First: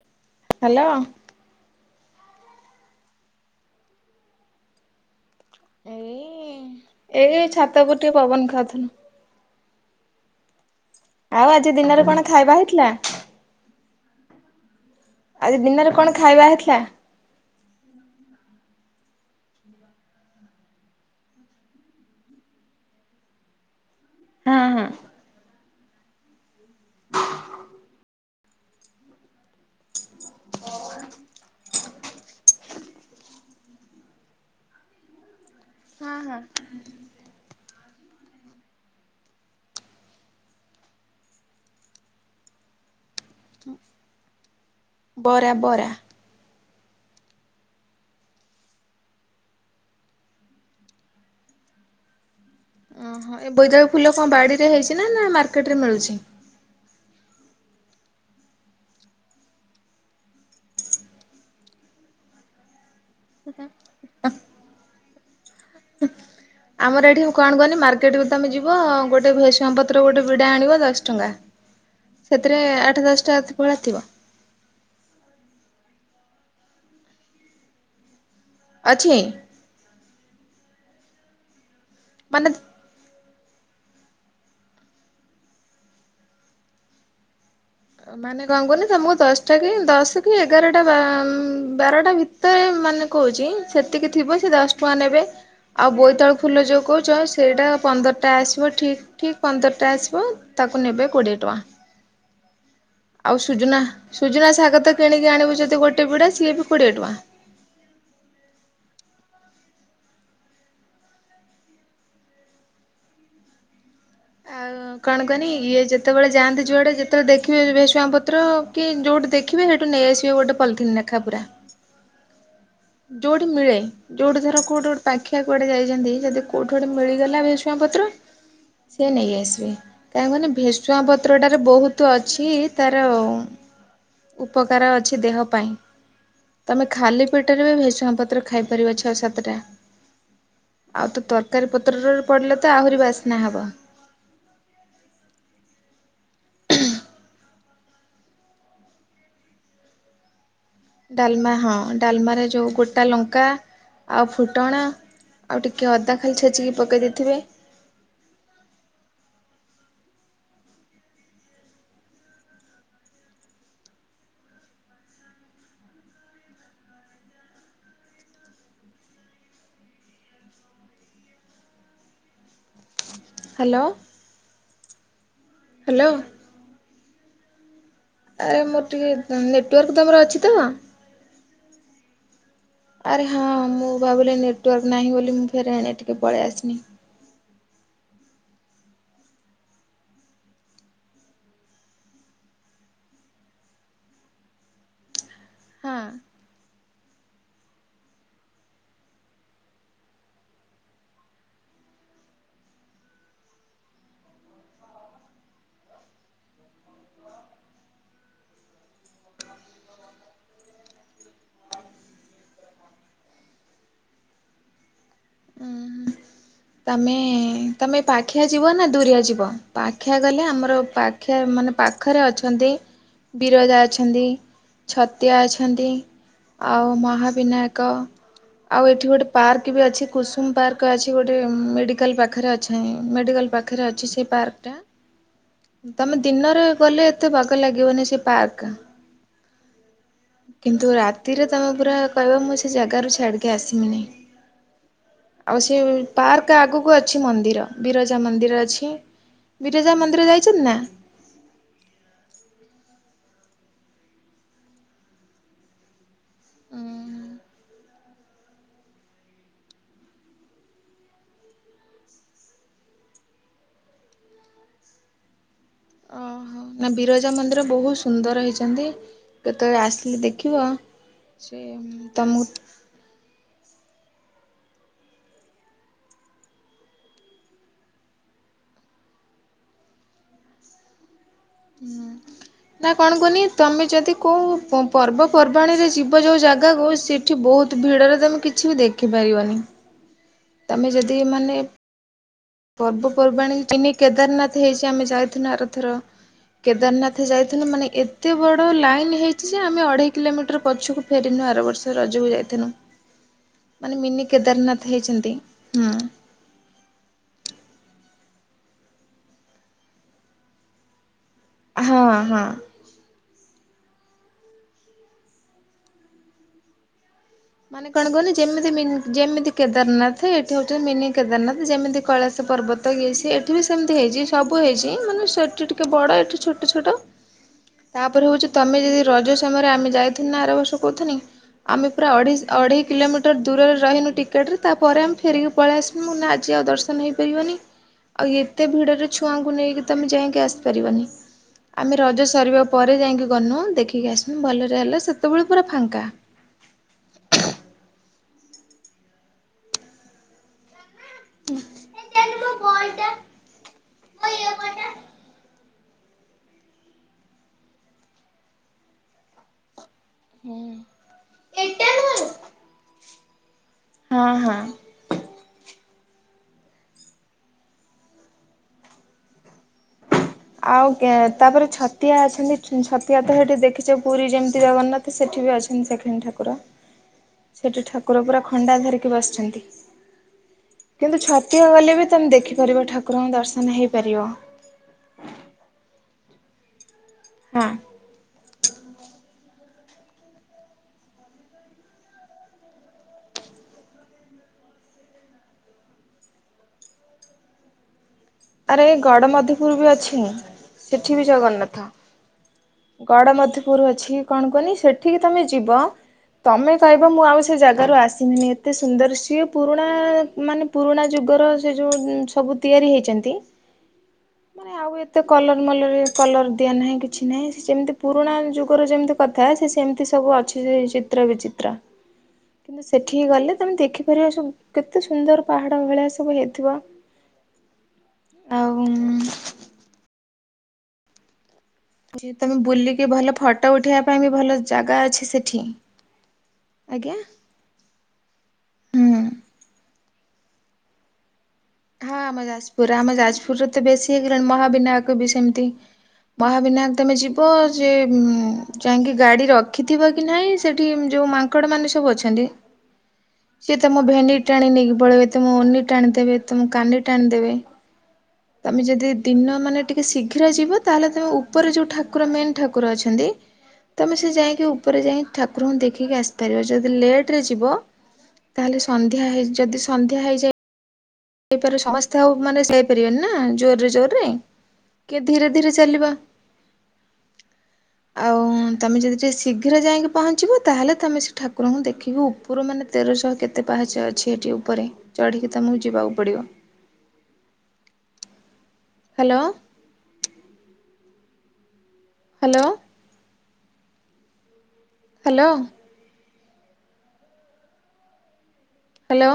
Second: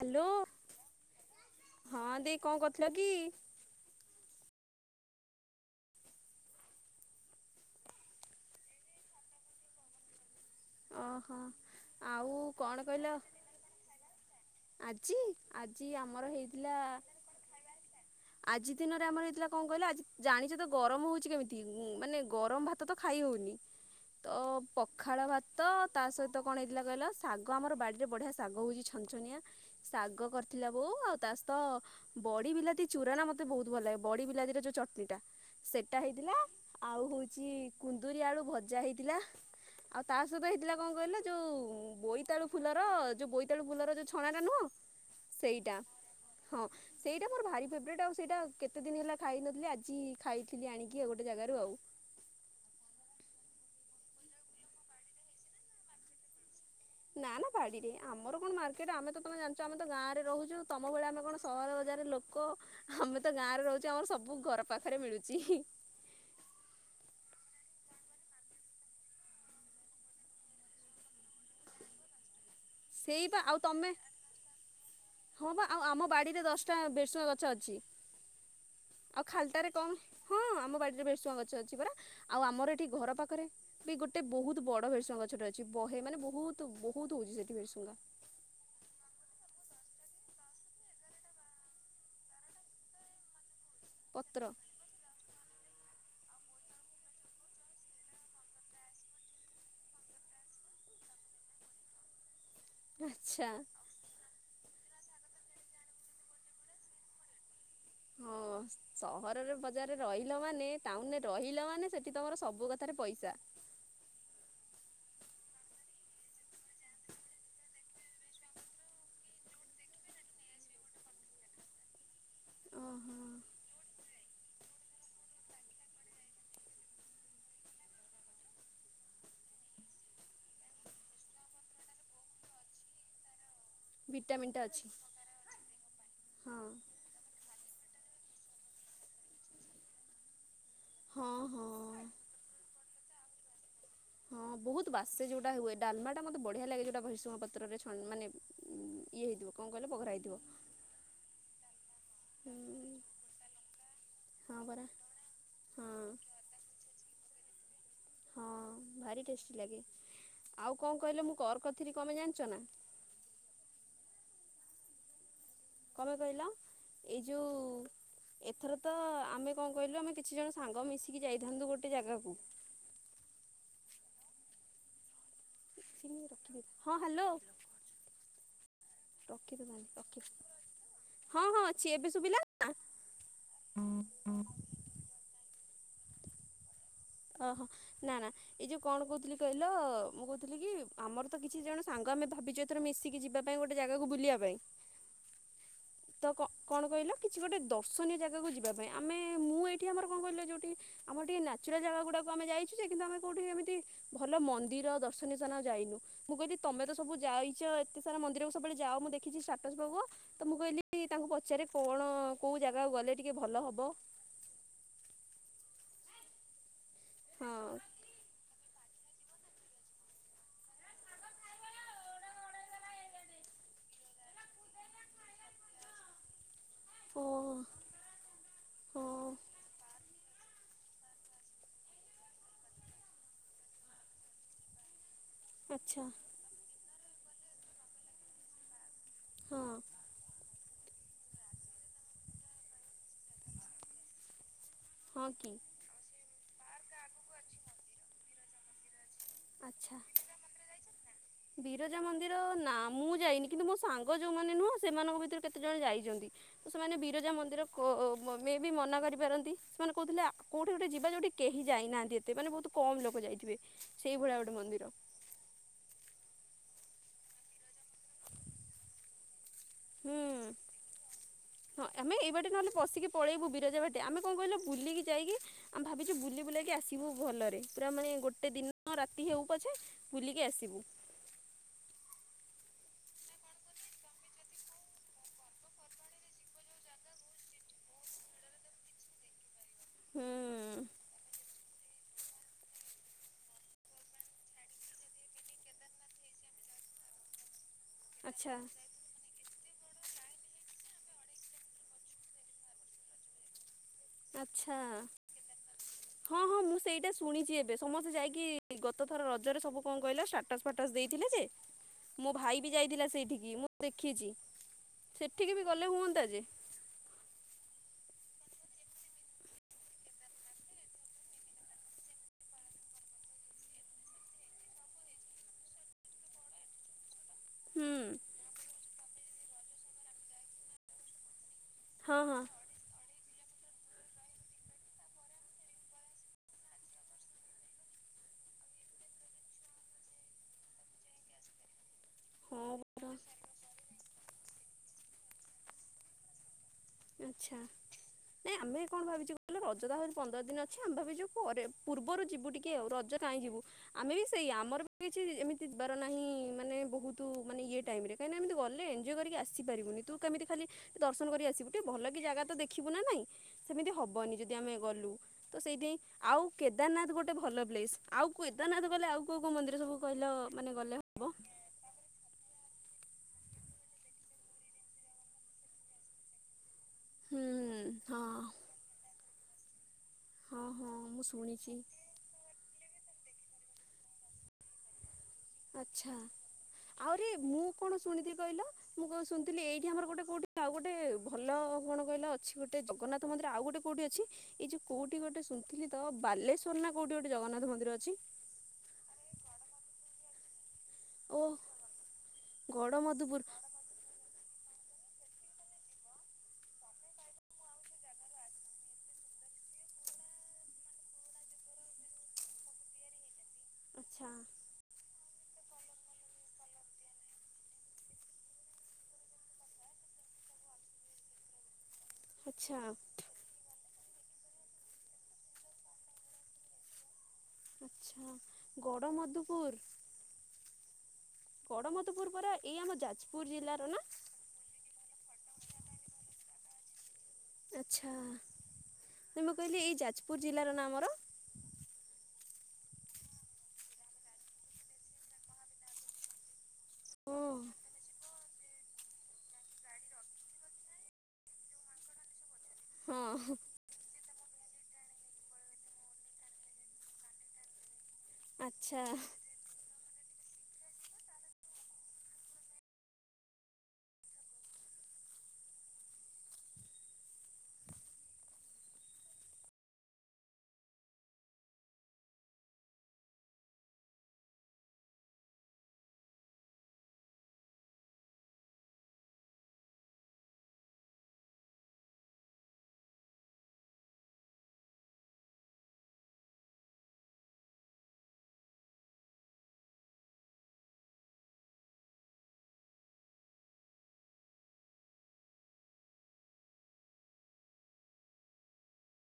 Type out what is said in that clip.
Hello. Hello. ହଁ ଦେଇ କଣ କରିଥିଲ କି? ଏଇ ଏଇ ଛାତ ଉପରେ ଟିକେ ପବନ ଖାଉଥିଲି। ଓ ହୋ ଆଉ ଆଜି ଦିନରେ କଣ ଆଉ ଖାଇବା ହେଇଥିଲା? କଣ କହିଲ। ଆଜି ଆଜି ଦିନରେ କଣ ଆମର ଖାଇବା ହେଇଥିଲା ଆଜି ଦିନରେ ଆମର ହେଇଥିଲା କଣ କହିଲ ଆଜି ଜାଣିଛ ତ ଗରମ ହଉଛି କେମିତି ମାନେ ଗରମ ଭାତ ତ ଖାଇ ହଉନି। ତ ହଁ ହଁ ପଖାଳ ଭା ତ ତା ସହିତ କଣ ହେଇଥିଲା କହିଲ ଶାଗ ଆମର ବାଡିରେ ବଢିଆ ଶାଗ ହଉଛି ଛନ ଛନିଆ ଶାଗ କରିଥିଲା ବୋଉ ଆଉ ତା ସହିତ ବଡ଼ି ବିଲାତି ଚୁରା ନା ମୋତେ ବହୁତ ଭଲ ଲାଗେ ବଡ଼ି ବିଲାତିର ଯୋଉ ଚଟଣିଟା। ସେଟା ହଁ ହେଇଥିଲା ହଁ ଆଉ ହଉଛି କୁନ୍ଦୁରୀ ଆଳୁ ଭଜା ହେଇଥିଲା। ଆଉ ତା ସହିତ ହେଇଥିଲା କଣ କହିଲେ ଯୋଉ ବୋଇତାଳୁ ଫୁଲର ଯୋଉ ବୋଇତାଳୁ ଫୁଲର ଯୋଉ ଛଣା ଟା ନୁହଁ ବରା ସେଇଟା ବରା ହଁ। ସେଇଟା ମୋର ଭାରୀ ଫେବୁରେଟ୍ ଆଉ ସେଇଟା କେତେ ଦିନ ହେଲା ଖାଇନଥିଲି ଆଜି ଖାଇଥିଲି ଆଣିକି ଆଉ ଗୋଟେ ଜାଗାରୁ ଆଉ। ହଁ ଏ ବେ ତ ଫୁଲ କଣ ବାଡିରେ ହେଇଛି ନା ନା ମାର୍କେଟ ରେ ମିଳୁଛି? ନା ନା ବାଡି ରେ ଆମର କଣ ମାର୍କେଟ ଆମେ ତ ତମେ ଜାଣିଛ ଆମେ ତ ଗାଁରେ ରହୁଛୁ ତମ ଭଳିଆ ଆମେ କଣ ସହର ବଜାର ଲୋକ ଆମେ ତ ଗାଁ ରେ ରହୁଛୁ ଆମର ସବୁ ଘର ପାଖରେ ମିଳୁଛି। ହିଁ [unintelligible] [inaudible] ସେଥିରେ ଆଠ ସେଇ ବା ଦଶଟା ଆଉ ପୁଳା ତମେ ଥିବ। ହଁ ବା ଆଉ ଆମ ବାଡିରେ ଦଶଟା ବେରସୁଗାଁ ଗଛ ଅଛି ଅଛି ଆଉ ଖାଲଟାରେ କଣ ହଁ ଆମ ବାଡିରେ ଭେସୁଆ ଗଛ ଅଛି ପୁରା ଆଉ ମାନେ ଆମର ଏଠି ଘର ପାଖରେ ବି ଗୋଟେ ବହୁତ ବଡ ଭେରସୁଙ୍ଗ ଗଛଟା ଅଛି ବହେ ମାନେ ବହୁତ ବହୁତ ହଉଛି ସେଠି ଭେରସୁଙ୍ଗା। ମାନେ କଣ କୁହନିକି ତମକୁ ଦଶଟା କି ଦଶ କି ଏଗାରଟା ବାର ବାରଟା ଭି ତାରେ ମାନେ କହୁଛି ସେତିକି ପତ୍ର ଥିବ ସେ ଦଶ ଟଙ୍କା ନେବେ ଆଉ ବୋଇତାଳୁ ଫୁଲ ଯେଉଁ କହୁଛ ସେଇଟା ପନ୍ଦରଟା ଆସିବ ଠିକ୍ ଠିକ ପନ୍ଦରଟା ଆସିବ ତାକୁ ନେବେ କୋଡ଼ିଏ ଟଙ୍କା। ଆଉ ଆଚ୍ଛା ସୁଜନା ସୁଜନା ଶାଗ ତ କିଣିକି ଆଣିବୁ ଯଦି ଗୋଟେ ବିଡ଼ା ସିଏ ବି କୋଡ଼ିଏ ଟଙ୍କା। ହଁ ସହରରେ ବଜାରରେ ରହିଲ ମାନେ ଟାଉନରେ ରହିଲ ମାନେ ସେଠି ତମର ସବୁ କଥାରେ ପଇସା। ଆଉ କଣ କନି ଇଏ ଯେତେବେଳେ ଯାଆନ୍ତି ଯୁଆଡେ ଯେତେବେଳେ ଦେଖିବେ ଭେସୁଆଁ ପତ୍ର କି ଯୋଉଠି ଦେଖ ଦେଖିବେ ସେଇଠୁ ନେଇଆସିବେ ଗୋଟେ ପଲିଥିନି ନେଖା ପୁରା। ଓହୋ ଯୋଉଠି ମିଳେ। ଯୋଉଠି ଥର କୋଉଠି ଗୋଟେ ପାଖିଆ କୁଆଡେ ଯାଇଛନ୍ତି ଯଦି କୋଉଠି ଗୋଟେ ମିଳିଗଲା ଭେସୁଗାଁ ପତ୍ର ସେ ନେଇ ଆସିବେ। କାହିଁକ ମାନ ଭେଷୁଆ ପତ୍ରଟାର ବହୁତ ଅଛି ତାର ଉପକାର ଅଛି ଦେହ ପାଇଁ ହଁ ତମେ ଖାଲି [unintelligible] ଭେସୁଂଗା ପତ୍ର ଖାଇପାରିବ ଛଅ ସାତଟା ଆଉ ତ ହଁ ହଁ ତରକାରୀ ପତ୍ରରେ ପଡ଼ିଲେ ତ ଆହୁରି ବାସ୍ନା ହବ। ହଁ ବହୁତ ବାସେ ଯୋଉଟା ହୁଏ ଡାଲମା ଟା ମତେ ବଢିଆ ଲାଗେ ଯଉଟା ଭେରସୁଙ୍ଗ ପତ୍ରରେ ଛ ମାନେ ଇଏ ହେଇଥିବ କଣ କହିଲ ବଘରା ହେଇଥିବ। ଡାଲମା ହଁ ଡାଲମାରେ ଯେଉଁ ଗୋଟା ଲଙ୍କା ଆଉ ହଁ ଫୁଟଣ ପରା ଆଉ ଟିକେ ହଁ ଅଦା ଖାଲି ଛେଚିକି ପକେଇ ଦେଇଥିବେ। ହଁ ଭାରି ଟେଷ୍ଟି ଲାଗେ, ଆଉ କଁ କଇଲ ମୁଁ କର୍ କରିଥିଲି କଣ ପାଇଁ ଜାଣିଚ ନା। କଁ ପାଇଁ କହିଲ, ଏଇ ଯୋଉ ଏଥର ତ ଆମେ କଣ କହିଲୁ ଆମେ କିଛି ଜଣ ସାଙ୍ଗ ମିଶିକି ଯାଇଥାନ୍ତୁ ଗୋଟେ ଜାଗାକୁ। ହାଲୋ। ହଁ ହାଲୋ। ଆରେ ମୋର ଟିକେ, ନେଟ୍ ରଖିଦବାନି ୱାର୍କ ତମର ରଖି ଅଛି ତ? ହଁ ହଁ ଅଛି ଏବେ ଶୁଭିଲା ନା ଆରେ ହଁ, ମୁଁ ଭାବିଲି ନେଟ୍ ୱାର୍କ ନାହିଁ ବୋଲି ମୁଁ ଫେର୍ ଆଡେ ଟିକେ ପଳେଇ ଆସିନି। ଓହୋ, ନା ନା। ଏଇ ଯୋଉ କଣ କହୁଥିଲି କହିଲ, ମୁଁ କହୁଥିଲି କି, ଆମର ତ କିଛି ଜଣ ସାଙ୍ଗ ଆମେ ଭାବିଚେ ଧର ମିଶିକି ଯିବା ପାଇଁ ଗୋଟେ ଜାଗାକୁ ବୁଲିଆ ପାଇଁ। ହଁ ତ କ କଣ କହିଲ କିଛି ଗୋଟେ ଦର୍ଶନୀୟ ଜାଗାକୁ ଯିବା ପାଇଁ, ଆମେ ମୁଁ ଏଠି ଆମର କଣ କହିଲ ଯୋଉଠି ଆମର ଟିକେ ନ୍ୟାଚୁରାଲ୍ ଜାଗା ଗୁଡାକୁ ଆମେ ଯାଇଚୁ ଯେ, କିନ୍ତୁ ଆମେ କୋଉଠି ଏମିତି ଭଲ ମନ୍ଦିର ଦର୍ଶନୀୟ ସ୍ଥାନ ଯାଇନୁ। ମୁଁ କହିଲି ତମେ ତ ସବୁ ଯାଇଚ, ଏତେ ସାରା ମନ୍ଦିର କୁ ସବୁବେଳେ ଯାଅ ମୁଁ ଦେଖିଚି ଷ୍ଟାଟସ୍ ପକାଅ ତ ମୁଁ କଇଲି କଇଲି ତାଙ୍କୁ ପଚାରେ କଣ କୋଉ ଜାଗାକୁ ଗଲେ ଟିକେ ଭଲ ହବ। ଆମେ ହଁ ତମେପ୍ ପାଖିଆ ଯିବ ନା ଦୁରିଆ ଯିବ, ପାଖିଆ ଗଲେ ଆମର ପାଖିଆ ମାନେ ପାଖରେ ଅଛନ୍ତି। ବିରଜା ଅଛନ୍ତି, ଛତିଆ ଅଛନ୍ତି। ଆଉ ଓ ମହାବିନାୟକ, ଆଉ ଏଠି ଗୋଟେ ହଁ ପାର୍କ ବି ଅଛି, କୁସୁମ୍ ପାର୍କ ଅଛି ଗୋଟ୍ ଟେ ମେଡ଼ିକାଲ୍ ପାଖରେ ଅଛି, ମେଡ଼ିକାଲ୍ ପାଖରେ ଅଛି ସେ ପାର୍କଟା। ଆଚ୍ଛା ତମେ ଦିନରେ ଗଲେ ଏତେ ବାଗଲାଗିବନି ସେ ପାର୍କ। ହଁ। କିନ୍ତୁ ରାତିରେ ତମେ ପୁରା କହିବ ମୁଁ ସେ ଜାଗାରୁ ଛାଡ଼ିକି ଆସିମିନି। ହଁ କି ଆଉ ସିଏ ବି ପାର୍କ ଆଗକୁ ଅଛି ମନ୍ଦିର, ବିରଜା ମନ୍ଦିର ଅଛି, ଆଚ୍ଛା ବିରଜା ମନ୍ଦିର ଯାଇଛନି ନା? ବିରଜା ମନ୍ଦିର ନାଁ ମୁଁ ଯାଇନି, କିନ୍ତୁ ମୋ ସାଙ୍ଗ ଯୋଉମାନେ ନୁହଁ, ସେମାନଙ୍କ ଭିତରୁ କେତେ ଜଣ ଯାଇଚନ୍ତି। ତ ସେମାନେ ବିରଜା ମନ୍ଦିର କୋ, ମେ ବି ମନା କରିପାରନ୍ତି, ସେମାନେ କହୁଥିଲେ ଆ, କୋଉଠି ଗୋଟେ ଯିବା ଯୋଉଠି କି କେହି ଯାଇନାହାନ୍ତି ଏତେ, ମାନେ ବହୁତ୍ କମ୍ ଲୋକ ଯାଇଥିବେ, ସେଇଭଳିଆ ଗୋଟେ ମନ୍ଦିର। ଓହୋ, ନା ବିରଜା ମନ୍ଦିର ବହୁ ସୁନ୍ଦର ହେଇଚନ୍ତି। କେତେବେଳେ ହୁଁ। ଆସିଲେ ଦେଖିବ, ସେ ହଁ ଆମେ ଏଇ ତମକୁ ବାଟେ ନହେଲେ ପଶିକି ପଳେଇବୁ ବିରଜା ଭାଟେ, ଆମେ କଣ କଇଲ ବୁଲିକି ଯାଇକି ଆମେ ଭାବିଚୁ ବୁଲି ବୁଲାକି ଆସିବୁ ଭଲରେ, ପୁରା ମାନେ ଗୋଟେ ଦିନ ରାତି ହଉ ପଛେ ବୁଲିକି ଆସିବୁ। ହୁଁ। ନା କଣ କୁହନି, ତମେ ଯଦି କୋଉ ପର୍ବପର୍ବାଣୀରେ ଯିବ ଯୋଉ ଜାଗାକୁ ସିପ୍ ସେଠି ବହୁତ୍ ଭିଡ଼ରେ ତମେ କିଛି ବି ଦେଖିପାରିବନି। ହୁଁ। ତମେ ଯଦି ମାନେ ପର୍ବପର୍ବାଣୀ କିନି କେଦାରନାଥ ହେଇଚି, ଆମେ ଯାଇଥିଲୁ ଆରଥର। କେଦାରନାଥ ଯାଇଥିନୁ, ମାନେ ଏତେ ଆଚ୍ଛା ବଡ଼ ଲାଇନ୍ ହେଇ ଚି ଯେ, ଆମେ ଅଢ଼େଇ କିଲୋମିଟର ପଛକୁ ଫେରିନୁ ଆର ବର୍ଷ ରଜକୁ ଯାଇଥେନୁ। ମାନେ ମିନି କେଦାରନାଥ୍ ଆଚ୍ଛା। ହେଇଛନ୍ତି, ହୁଁ। ହଁ ହଁ ମୁଁ ସେଇଟା ଶୁଣିଚି ଏବେ, ସମସ୍ତେ ଯାଇକି ଗତ ଥର ରଜରେ ସବୁ କଣ କହିଲ ଷ୍ଟାଟସ୍ ଫାଟସ୍ ଦେଇଥିଲେ ଯେ ହଁ ମୋ ହଁ। ଭାଇ ବି ଯାଇଥିଲା ସେଇଠିକି ମୁଁ ଦେଖିଛି। ସେଠିକି ବି ଗଲେ ହୁଅନ୍ତା ଯେ। ମାନେ କଣ କହୁନି ଯେମିତି ଯେମିତି କେଦାରନାଥ ଏଠି ହଉଛନ୍ତି ମିନି କେଦାରନାଥ ଯେମିତି କୈଳାସ ପର୍ବତ୍ ତ ଇଏ ସିଏ ଏଇଠି ବି ସେମିତି ହେଇଛି। ସବୁ ହେଇଛି ମାନେ ସେଠି ଟିକେ ବଡ଼ ଏଠି ଛୋଟ ଛୋଟ। [inaudible] ତାପରେ ହଉଛି ତମେ ଯଦି ରଜ ସମୟରେ ଆମେ ଯାଇଥିନୁ ନା ଆର ବର୍ଷ କହୁଥିନି, ଆମେ ପୁରା ହଁ ଅଢ଼େଇ ହଁ ଅଢ଼େଇ କିଲୋମିଟର ଦୂରରେ ରହିନୁ ଟିକେଟରେେ ତାପରେ ଆମେ ଫେରିକି ପଳେଇ ଆସିନୁ ମୁଁ ନା ଆଜି ଆଉ ଦର୍ଶନ ହୋଇପାରିବନି। ଆଉ ଏତେ ଭିଡ଼ରେ ଛୁଆଙ୍କୁ ନେଇକି ତମେ ଆମେ ଯାଇଁକି ଆସ୍ ପାରିବନି। ଆମେ ରଜ ସରିବା ପରେ ହଁ ଯାଇକି ଗନୁ। ଦେଖିକି ଆସିନୁ ଭଲରେ ହେଲା ସେତେବେଳେ ପୁରା ଫାଙ୍କା। ଆଚ୍ଛା। ନାଇଁ ଆମେ କଣ ଭାବିଛୁ କହିଲ ରଜତ ଆହୁରି ପନ୍ଦର ଦିନ ଅଛି ଆମେ ଭାବିଛୁ ପରେ, ପୂର୍ବରୁ ଯିବୁ ମୋ ଟିକେ ଆଉ ବଲ୍ ଟା ରଜ କାହିଁ ଯିବୁ। ଆମେ ବି ମୋ ଇଏ ସେଇୟା ବଲ୍ ଆମର ଟା। ସେ୍ କିଛି ଏମିତି ବାର ନାହିଁ ମାନେ ବହୁତୁ ମାନେ ଇଏ ଟାଇମରେ କାହିଁକିନା ଏମିତି ଗଲେ ଏଞ୍ଜୟ କରିକି ଆସିପାରିବୁନି ତୁ କେମିତି ଖାଲି ହଁ ଦର୍ଶନ କରି ଆସିବୁ, ଟିକେ ଭଲ କି ଜାଗା ତ ଦେଖିବୁ ନା ନାଇଁ। ସେମିତି ହେବନି ହଁ। ଯଦି ହଁ। ଆମେ ଗଲୁ ତ ସେଇଥିଆଇଁ ଆଉ କେଦାରନାଥ ଗୋଟେ ଭଲ ପ୍ଲେସ୍ ଆଉ କେଦାରନାଥ ଗଲେ ଆଉ କୋଉ କୋଉ ମନ୍ଦିର ସବୁ କହିଲ? ମାନେ ଆଉ ଗଲେ କେ ହବ ତାପରେ ଛତ୍ ତିଆ ଅଛନ୍ତି। ଛତିଆ ତ ସେଠି ଦେଖିଛେ ପୁରୀ ଯେମିତି ଜଗନ୍ନାଥ ସେଇଠି ବି ଅଛନ୍ତି ସେକେନ୍ଡ୍ ଠାକୁର। [inaudible] ସେଠି ଠାକୁର ହଁ ପୁରା ଖଣ୍ଡା ଧରିକି ବସିଛନ୍ତି। ହଁ ହଁ କିନ୍ତୁ ମୁଁ ଛତିଆ ଶୁଣିଛି ଗଲେ ବି ତମେ ଦେଖିପାରିବ ଠାକୁରଙ୍କ ଦର୍ଶନ ହେଇପାରିବ। ଆଚ୍ଛା। ଆହୁରି ମୁଁ ହଁ। କଣ ଶୁଣିଥିଲି କହିଲ? ମୁଁ କ ଶୁନ୍ଥିଲି ଏଇଠି ଆମର ଗୋଟେ କୋଉଠି ଆଉ ଗୋଟେ ଭଲ କଣ କହିଲା ଅଛି ଗୋଟେ ଜଗନ୍ନାଥ ମନ୍ଦିର ଆଉ ଗୋଟେ କୋଉଠି ଅଛି? ଏଇ ଯୋଉ କୋଉଠି ଗୋଟେ ଶୁଣିଥିଲି ତ ବାଲେଶ୍ଵର ନା କୋଉଠି ଗୋଟେ ଜଗନ୍ନାଥ ମନ୍ଦିର ଅଛି? ଆରେ ଏଇ ଗଡ଼ ମଧପୁର୍ ବି ଅଛି। ସେଠି ବି ଓ ଜଗନ୍ନାଥ। ଗଡ ଗଡ଼ମଧୁପୁର ମଧୁପୁର୍ ଅଛି। କଣ କୁହନି? ସେଠିକି ତମେ ଯିବ। ତମେ କହିବ ମୁଁ ଆଉ ସେ ଜାଗାରୁ ଆସିିମିନି ଏତେ ସୁନ୍ଦର ସିଏ ପୁରୁଣା ମାନେ ପୁରୁଣା ଯୁଗର ସେ ଯେଉଁ ସବୁ ତିଆରି ହେଇଛନ୍ତି। ଆଚ୍ଛା। ମାନେ ଆଉ ଏତେ କଲର୍ ମଲର୍ କଲର୍ ଦିଆ ନାହିଁ କିଛି ନାହିଁ, ସେ ଯେମିତି ପୁରୁଣା ଯୁଗରେ ଯେମିତି କଥା ସେ ସେମ୍ତି ସବୁ ଅଛି। ସେ ଚିତ୍ର ବିଚିତ୍ର। ଆଚ୍ଛା କିନ୍ତୁ ସେଠିକି ଗଲେ ତମେ ଦେଖିପାରିବ। ସବୁ କେତେ ସୁନ୍ଦର ପାହାଡ ଭଳିଆ ସବୁ ହେଇଥିବ। ଆଚ୍ଛା। ଆଉ ଗଡ଼ ମଧୁପୁର୍। ଗଡ଼ମଧୁପୁର ପରା ତମେ ଏଇ ଆମ ବୁଲିକି, ଭଲ ଯାଜପୁର ଫଟୋ ଜିଲ୍ଲାର ନା ଉଠେଇବା ପାଇଁ ବି ଭଲ ଜାଗା ଅଛି ସେଠି। ଆଜ୍ଞା। ଆଚ୍ଛା। ହୁଁ ମୁଁ କହିଲି ଏଇ ଯାଜପୁର ଜିଲ୍ଲାର ନାମର? ହଁ ଆମ ଯାଜପୁର। ଆମ ଯାଜପୁରରେ ତ ବେଶୀ ହେଇଗଲାଣି ମହାବିନାୟକ ବି ସେମିତି। ମହାବିନାୟକ ତମେ ଓ ଯିବ ସେ ଯାଇକି ଗାଡି ରଖିଥିବ କି ନାହିଁ ସେଠି ଯୋଉ ମାନ୍କ୍ ଙ୍କଡ ମାନେ ସବୁ ଅଛନ୍ତି। ହଁ। ତ ମୋ ଭେନଡ୍ ଟାଣି ନେଇକି ପଳେଇବେ, ତମ ଓନି ଟାଣି ଦେବେ, ତମ କାନି ଟାଣିଦେବେ। ତମେ ଆଚ୍ଛା ଯଦି ଦିନ ମାନେ ଟିକେ ଶୀଘ୍ର ଯିବ ତାହେଲେ, ତମେ ଉପରେ ଯୋଉ ଠାକୁର ମେନ୍ ଠାକୁର ଅଛନ୍ତି। ତମେ ସେ ଯାଇଁକି ଉପରେ ଯାଇକି ଠାକୁରଙ୍କୁ ଦେଖିକି ଆସିପାରିବ। ଯଦି ଲେଟେ ଯିବ ତାହେଲେ ସନ୍ଧ୍ୟା ହେଇ ଯଦି ସନ୍ଧ୍ୟା ହେଇଯାଏ? ହେଇପ ସମସ୍ତେ ଆଉ ମାନେ ସେଇ ପାରିବେନି ନା ଜୋର ରେ ଜୋରରେ? କିଏ ଧୀରେ ଧୀରେ ଚାଲିବା। ଆ ଆଉ ତମେ ଯଦି ଟିକେ ଶୀଘ୍ର ଯାଇକି ପହଞ୍ଚିବ ତାହେଲେ ତୁମେ ସେ ଠାକୁରଙ୍କୁ ଦେଖିକି ଉ ପୁୁରମାନେ ତେରଶହ କେତେ ପାହାଚ ଅଛି ଏଠି ଉପରେ ଚଢ଼ିକି ତମକୁ ଯିବାକୁ ପଡ଼ିବ। ହ୍ୟାଲୋ? ହ୍ୟାଲୋ? ହ୍ୟାଲୋ? ହ୍ୟାଲୋ?